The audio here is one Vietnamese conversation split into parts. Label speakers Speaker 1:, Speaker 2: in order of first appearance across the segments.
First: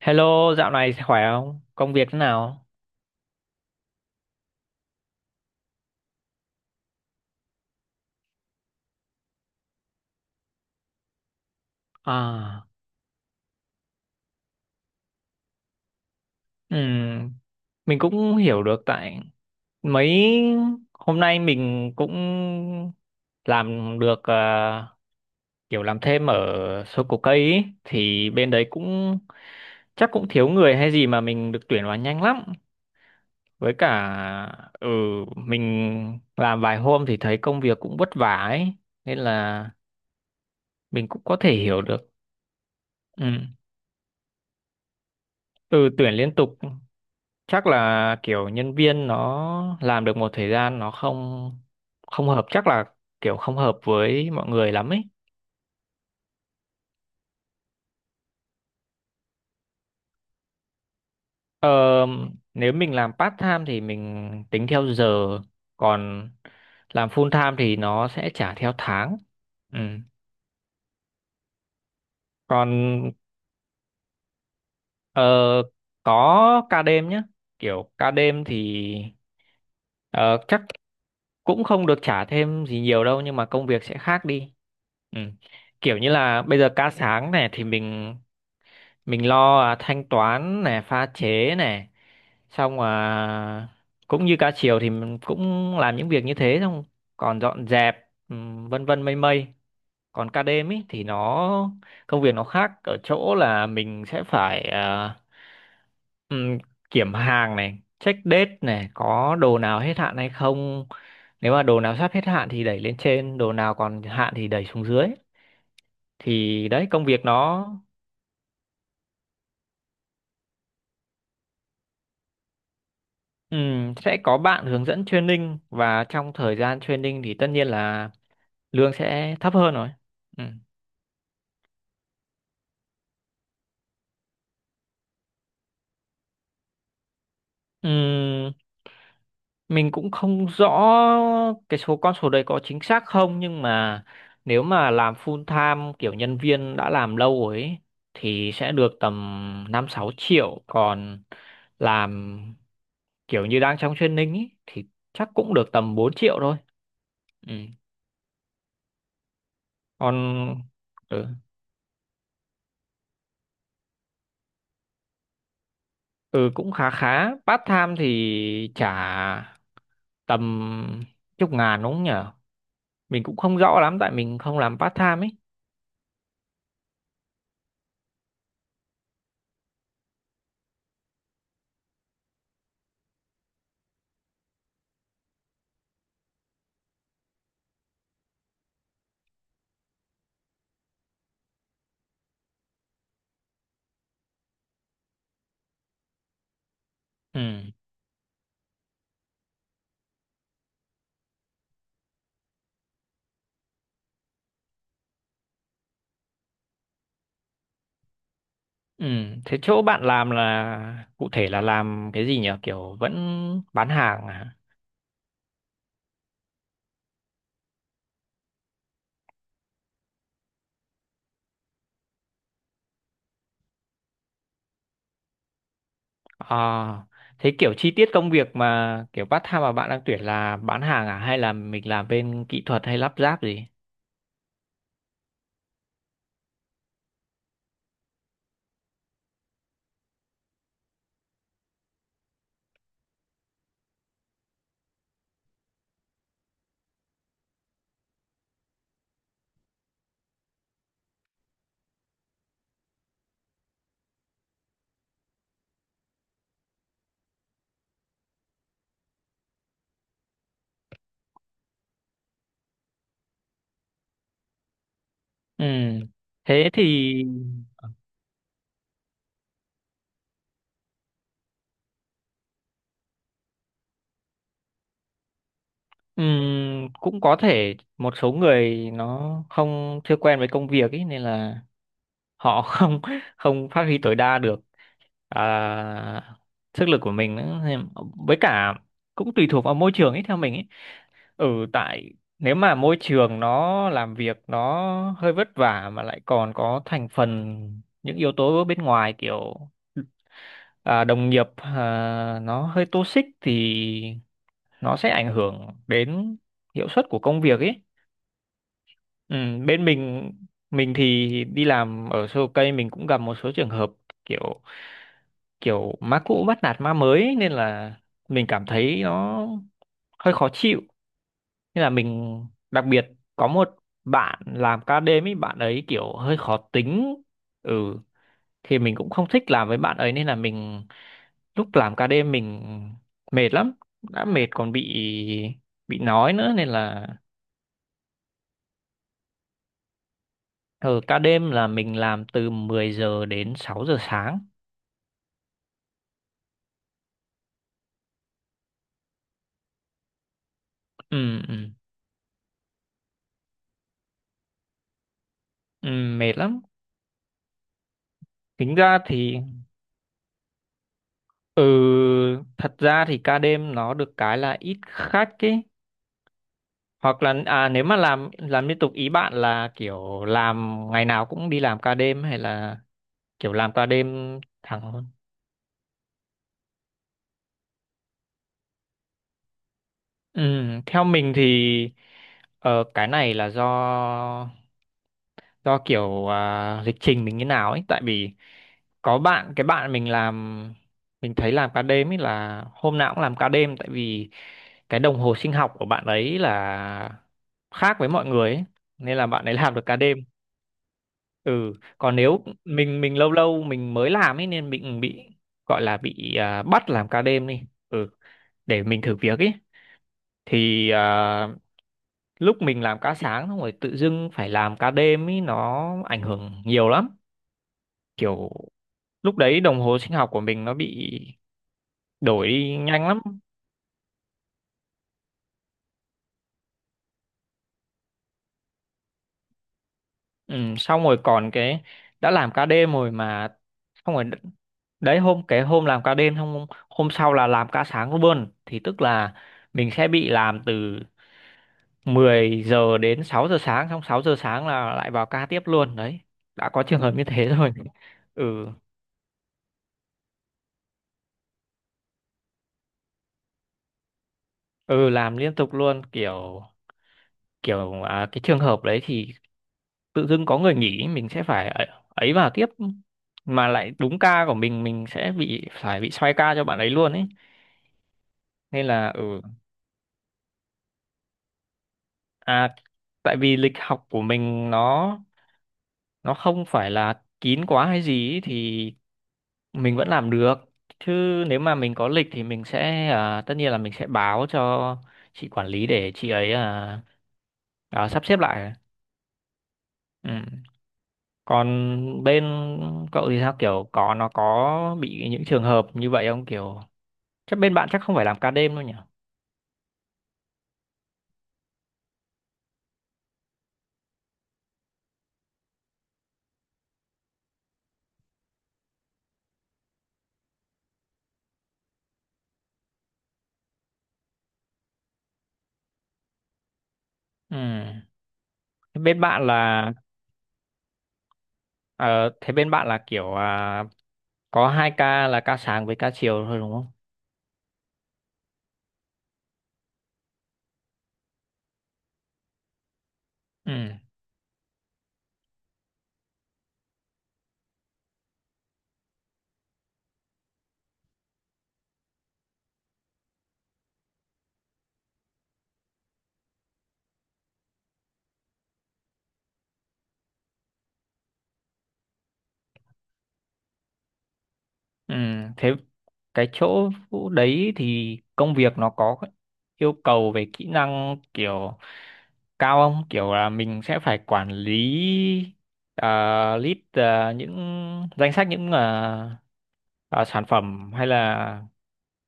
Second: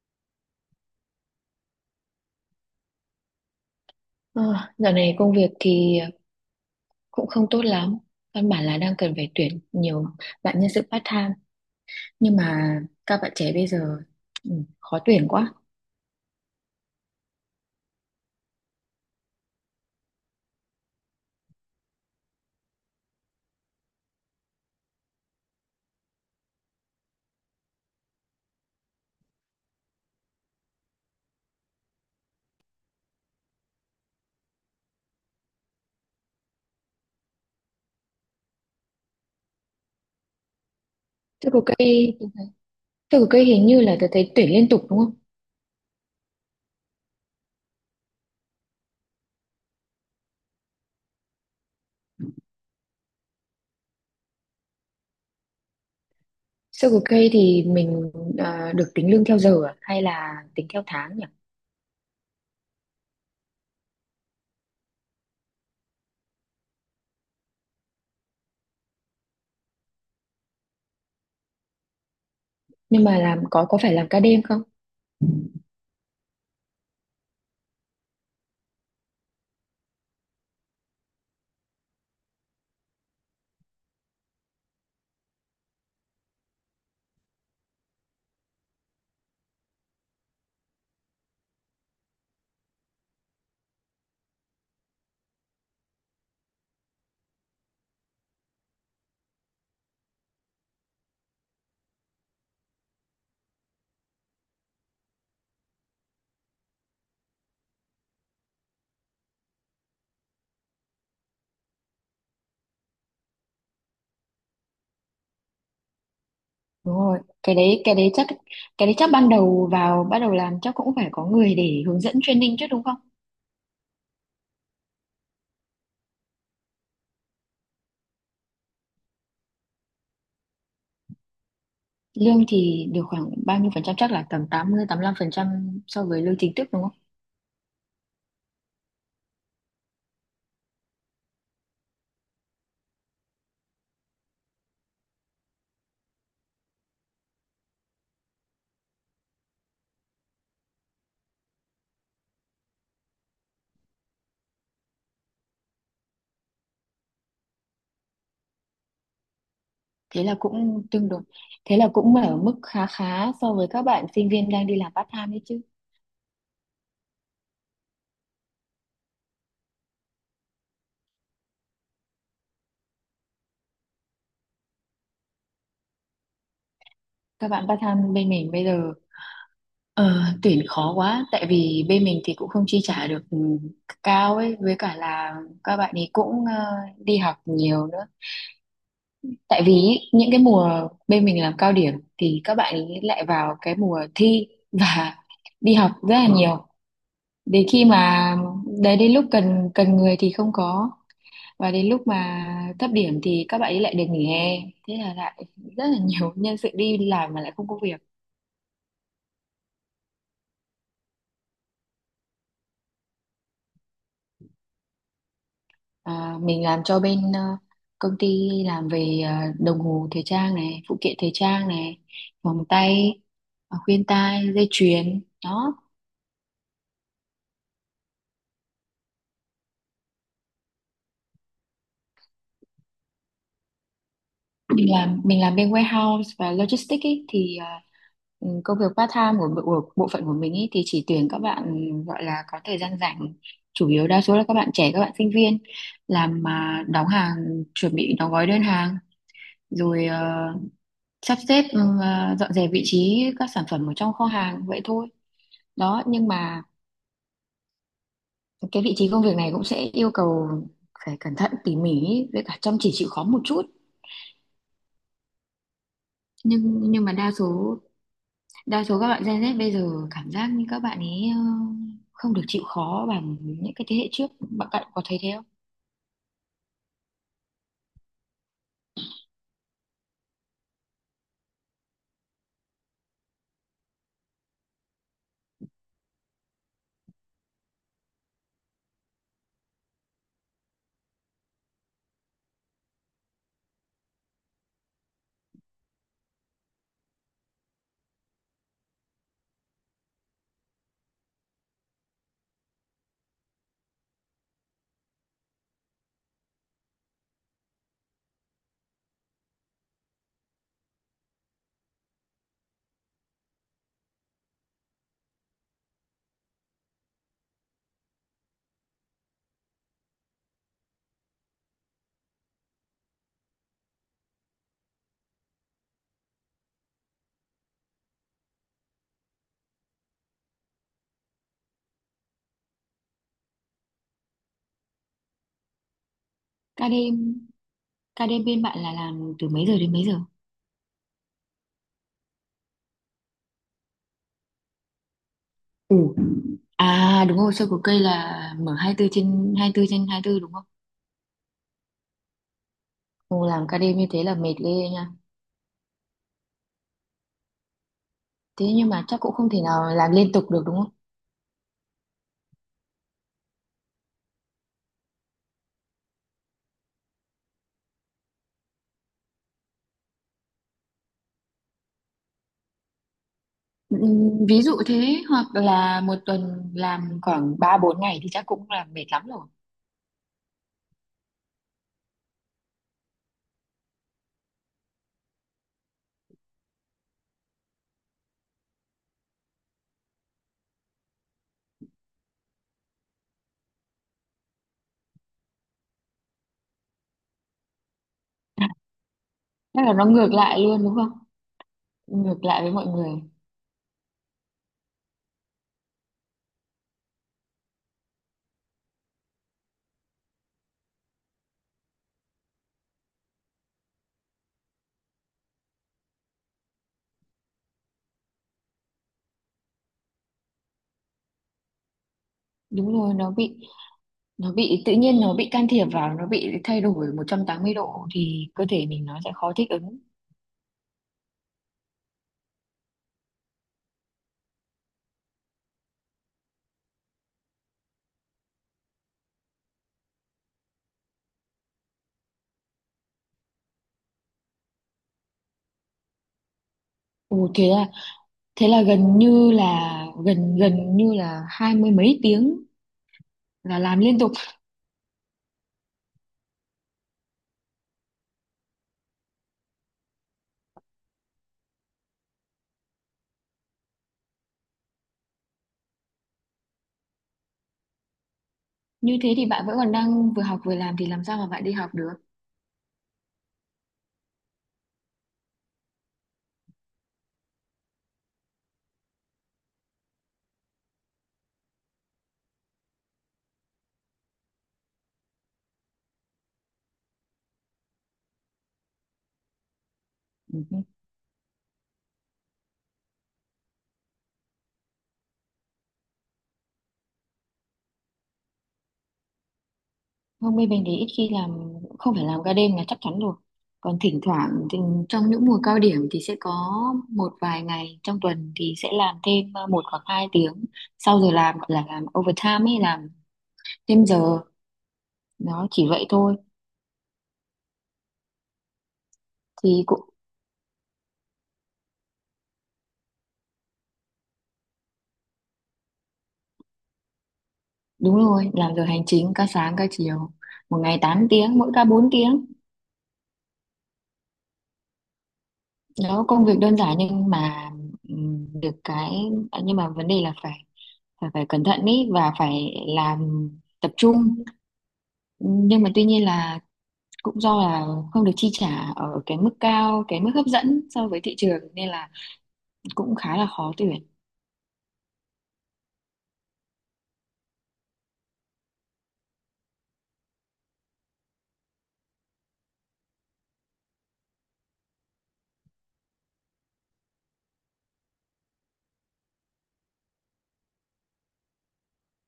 Speaker 1: Hello, dạo này khỏe không? Công việc thế nào?
Speaker 2: Ờ, Dạo này công việc thì cũng không tốt lắm. Căn bản là đang cần phải tuyển nhiều bạn nhân sự part-time. Nhưng
Speaker 1: À,
Speaker 2: mà các bạn trẻ bây giờ ừ, khó tuyển quá.
Speaker 1: ừm, mình cũng hiểu được tại mấy hôm nay mình cũng làm được kiểu làm thêm ở số cổ cây ý. Thì bên đấy cũng chắc cũng thiếu người hay gì mà mình được tuyển vào nhanh lắm. Với cả ừ mình làm vài hôm thì thấy công việc cũng vất vả ấy nên là mình cũng có thể
Speaker 2: Circle K,
Speaker 1: hiểu được.
Speaker 2: Circle
Speaker 1: Ừ,
Speaker 2: Cây hình như là tôi thấy tuyển liên tục đúng không?
Speaker 1: ừ, tuyển liên tục chắc là kiểu nhân viên nó làm được một thời gian nó không không hợp, chắc là kiểu không hợp với mọi người lắm ấy.
Speaker 2: Circle Cây thì mình được tính lương theo giờ à? Hay là tính theo tháng nhỉ?
Speaker 1: ờ, Nếu mình làm part time thì mình tính theo giờ, còn làm full time thì nó sẽ trả theo tháng. Ừ. Còn
Speaker 2: Nhưng mà làm có phải làm ca đêm không?
Speaker 1: ờ, có ca đêm nhá, kiểu ca đêm thì ờ, chắc cũng không được trả thêm gì nhiều đâu nhưng mà công việc sẽ khác đi. Ừ. Kiểu như là bây giờ ca sáng này thì mình lo thanh toán này pha chế này, xong cũng như ca chiều thì mình cũng làm những việc như thế, xong còn dọn dẹp, ừ, vân vân mây mây. Còn ca đêm ý thì nó công việc nó khác ở chỗ là mình sẽ phải ừm, kiểm hàng này check date này có đồ nào hết hạn hay không. Nếu mà đồ nào sắp hết hạn thì đẩy lên trên, đồ nào còn hạn thì đẩy xuống dưới, thì đấy
Speaker 2: Đúng
Speaker 1: công
Speaker 2: rồi,
Speaker 1: việc
Speaker 2: cái
Speaker 1: nó...
Speaker 2: đấy cái đấy chắc cái đấy chắc ban đầu vào bắt đầu làm chắc cũng phải có người để hướng dẫn training chứ đúng không?
Speaker 1: Sẽ có bạn hướng dẫn training và trong thời gian training thì tất nhiên là lương sẽ thấp hơn rồi. Ừ.
Speaker 2: Lương thì được khoảng bao nhiêu phần trăm, chắc là tầm 80 lăm phần trăm so với lương chính thức đúng không?
Speaker 1: Ừm, mình cũng không rõ cái số con số đấy có chính xác không, nhưng mà nếu mà làm full time kiểu nhân viên đã làm lâu rồi ấy, thì sẽ được tầm 5-6 triệu. Còn làm kiểu như đang trong training ấy, thì chắc cũng được tầm 4 triệu thôi. Ừ. Còn
Speaker 2: Thế là cũng tương đối.
Speaker 1: ừ,
Speaker 2: Thế là cũng ở mức khá khá so với các bạn sinh viên đang đi làm part time đấy chứ.
Speaker 1: ừ, cũng khá khá, part time thì trả tầm chục ngàn đúng không nhỉ? Mình cũng không rõ lắm tại mình không làm part time ấy.
Speaker 2: Các bạn part time bên mình bây giờ ờ, tuyển khó quá, tại vì bên mình thì cũng không chi trả được cao ấy, với cả là các bạn ấy cũng đi học nhiều nữa. Tại vì ý, những cái mùa bên mình làm cao điểm thì các bạn ấy lại vào cái mùa thi và đi học rất là nhiều.
Speaker 1: Ừ,
Speaker 2: Đến khi mà đấy, đến lúc cần cần người thì không có, và đến lúc mà thấp điểm thì các bạn ấy lại được nghỉ hè, thế là lại rất là nhiều nhân sự đi làm mà lại không có việc.
Speaker 1: ừ, thế chỗ bạn làm là cụ thể là làm cái gì nhỉ, kiểu vẫn bán hàng à?
Speaker 2: À, mình làm cho bên công ty làm về đồng hồ thời trang này, phụ kiện thời trang này, vòng tay, khuyên tai, dây chuyền, đó.
Speaker 1: À, thế kiểu chi tiết công việc mà kiểu part time mà bạn đang tuyển là bán hàng à hay là mình làm bên kỹ thuật hay lắp ráp gì?
Speaker 2: Mình làm bên warehouse và logistics ý, thì công việc part time của bộ phận của mình ý, thì chỉ tuyển các bạn gọi là có thời gian rảnh, chủ yếu đa số là các bạn trẻ, các bạn sinh viên, làm mà đóng hàng, chuẩn bị đóng gói đơn hàng, rồi sắp xếp, dọn dẹp vị trí các sản phẩm ở trong kho hàng vậy thôi. Đó, nhưng mà cái vị trí công việc này cũng sẽ yêu cầu phải cẩn thận tỉ mỉ ý, với cả chăm chỉ chịu khó một chút.
Speaker 1: Ừ, thế
Speaker 2: Nhưng mà
Speaker 1: thì
Speaker 2: đa số các bạn Gen Z bây giờ cảm giác như các bạn ấy không được chịu khó bằng những cái thế hệ trước. Bạn bạn có thấy thế không?
Speaker 1: cũng có thể một số người nó không chưa quen với công việc ấy nên là họ không không phát huy tối đa được à, sức lực của mình nữa. Với cả cũng tùy thuộc vào môi trường ấy theo mình ấy. Ừ, tại nếu mà môi trường nó làm việc nó hơi vất vả mà lại còn có thành phần những yếu tố bên ngoài, kiểu đồng nghiệp nó hơi toxic thì nó sẽ ảnh hưởng đến hiệu suất của công việc ấy. Ừ, bên mình thì đi làm ở Sô Cây mình cũng gặp một số trường hợp, kiểu kiểu má cũ bắt nạt má mới ấy, nên là mình cảm thấy nó hơi khó chịu, nên là mình đặc biệt có một bạn làm ca đêm ấy bạn ấy kiểu hơi khó tính. Ừ, thì mình cũng không thích làm với bạn ấy nên là mình lúc làm ca đêm mình mệt lắm, đã mệt còn bị nói nữa nên
Speaker 2: Ca
Speaker 1: là...
Speaker 2: KD bên bạn là làm từ mấy giờ đến mấy giờ?
Speaker 1: Ở ca đêm là mình làm từ 10 giờ đến 6 giờ sáng.
Speaker 2: ủ À đúng rồi, sơ của cây là mở 24/24 trên 24 đúng không?
Speaker 1: Ừ, ừ,
Speaker 2: Ồ, làm ca đêm như thế là mệt ghê nha.
Speaker 1: ừ, mệt lắm.
Speaker 2: Thế
Speaker 1: Tính
Speaker 2: nhưng
Speaker 1: ra
Speaker 2: mà chắc cũng
Speaker 1: thì
Speaker 2: không thể nào làm liên tục được đúng không?
Speaker 1: ừ, thật ra thì ca đêm nó được cái là ít khách ấy. Hoặc là nếu mà làm liên tục ý bạn là kiểu làm ngày nào cũng đi làm ca đêm hay là kiểu làm ca đêm
Speaker 2: Ví dụ
Speaker 1: thẳng?
Speaker 2: thế, hoặc là một tuần làm khoảng 3 4 ngày thì chắc cũng là mệt lắm rồi.
Speaker 1: Ừ, theo mình thì ờ, cái này là do kiểu lịch trình mình như nào ấy, tại vì có bạn cái bạn mình làm mình thấy làm ca đêm ấy là hôm nào cũng làm ca đêm, tại vì cái đồng hồ sinh học của bạn ấy là khác với mọi người ấy nên là bạn ấy làm được
Speaker 2: Chắc là
Speaker 1: ca
Speaker 2: nó
Speaker 1: đêm.
Speaker 2: ngược lại luôn đúng không?
Speaker 1: Ừ, còn
Speaker 2: Ngược
Speaker 1: nếu
Speaker 2: lại với mọi
Speaker 1: mình
Speaker 2: người.
Speaker 1: mình lâu lâu mình mới làm ấy nên mình bị gọi là bị bắt làm ca đêm đi ừ để mình thử việc ấy, thì lúc mình làm ca sáng xong rồi tự dưng phải làm ca đêm ý nó ảnh hưởng nhiều lắm, kiểu lúc đấy đồng hồ sinh học của mình nó bị đổi đi
Speaker 2: Đúng
Speaker 1: nhanh
Speaker 2: rồi,
Speaker 1: lắm.
Speaker 2: nó bị tự nhiên nó bị can thiệp vào, nó bị thay đổi 180 độ thì cơ thể mình nó sẽ khó thích ứng.
Speaker 1: Ừ, xong rồi còn cái đã làm ca đêm rồi mà xong rồi đấy, cái hôm làm ca đêm xong hôm sau là làm ca sáng luôn thì tức là mình sẽ bị làm từ 10 giờ đến 6 giờ sáng, xong 6 giờ sáng là lại vào ca tiếp luôn đấy, đã có trường hợp như
Speaker 2: Ồ,
Speaker 1: thế
Speaker 2: thế
Speaker 1: rồi.
Speaker 2: là
Speaker 1: Ừ,
Speaker 2: thế là gần như là, gần gần như là hai mươi mấy tiếng là làm liên tục.
Speaker 1: ừ, làm liên tục luôn, kiểu kiểu à, cái trường hợp đấy thì tự dưng có người nghỉ mình sẽ phải ấy vào tiếp mà lại đúng ca của mình sẽ bị phải bị xoay ca cho bạn ấy luôn ấy, nên là
Speaker 2: Như thế
Speaker 1: ừ.
Speaker 2: thì bạn vẫn còn đang vừa học vừa làm thì làm sao mà bạn đi học được?
Speaker 1: à Tại vì lịch học của mình nó không phải là kín quá hay gì ấy, thì mình vẫn làm được, chứ nếu mà mình có lịch thì mình sẽ tất nhiên là mình sẽ báo cho chị quản lý để chị ấy sắp xếp lại. Ừ.
Speaker 2: Ừ. Ừ.
Speaker 1: Còn bên cậu thì sao, kiểu nó có bị những trường hợp như vậy không, kiểu chắc bên bạn chắc không phải làm ca đêm đâu nhỉ?
Speaker 2: Hôm nay mình thì ít khi làm, không phải làm ca đêm là chắc chắn rồi, còn thỉnh thoảng thì trong những mùa cao điểm thì sẽ có một vài ngày trong tuần thì sẽ làm thêm 1 hoặc 2 tiếng sau giờ làm, gọi là làm overtime ấy, làm thêm giờ, đó chỉ vậy thôi.
Speaker 1: Ừ. Thế Bên bạn
Speaker 2: Thì
Speaker 1: là
Speaker 2: cũng
Speaker 1: ờ, Thế bên bạn là kiểu có hai ca là ca sáng với ca chiều thôi đúng không?
Speaker 2: đúng rồi, làm giờ hành chính, ca sáng ca chiều, một ngày 8 tiếng, mỗi ca 4 tiếng.
Speaker 1: Ừ.
Speaker 2: Đó, công việc đơn giản nhưng mà được cái, nhưng mà vấn đề là phải phải phải cẩn thận ý và phải làm tập trung. Nhưng mà tuy nhiên là cũng do là không được chi trả ở cái mức cao, cái mức hấp dẫn so với thị trường, nên là cũng khá là khó tuyển.
Speaker 1: Ừ. Thế cái chỗ Vũ đấy thì công việc nó có yêu cầu về kỹ năng kiểu cao không, kiểu là mình sẽ phải quản lý những danh sách những ờ, sản phẩm hay là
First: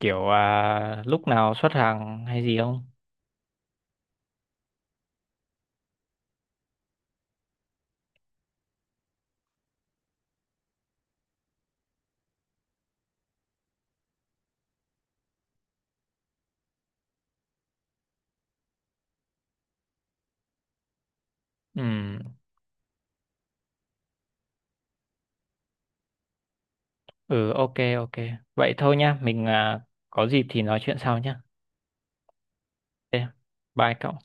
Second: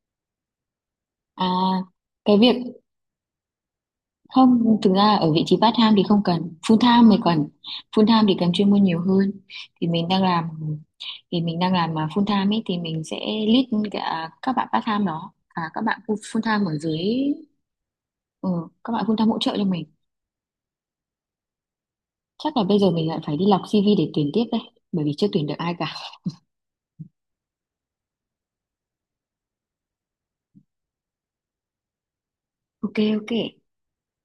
Speaker 1: kiểu lúc
Speaker 2: à
Speaker 1: nào xuất hàng
Speaker 2: cái
Speaker 1: hay
Speaker 2: việc,
Speaker 1: gì không?
Speaker 2: không, thực ra ở vị trí part time thì không cần, full time mới cần. Full time thì cần chuyên môn nhiều hơn. Thì mình đang làm thì mình đang làm à, full time ấy thì mình sẽ lead cả các bạn part time, đó, các bạn full full time ở dưới. ừ, các bạn full time hỗ trợ cho mình.
Speaker 1: Ừ,
Speaker 2: Chắc là bây giờ mình lại phải đi lọc CV để tuyển tiếp đây, bởi vì chưa tuyển được ai cả.
Speaker 1: ừ, ok, ok, vậy thôi nhá, mình có dịp thì nói chuyện sau nhá.
Speaker 2: Ok, ok.
Speaker 1: Ok, bye cậu.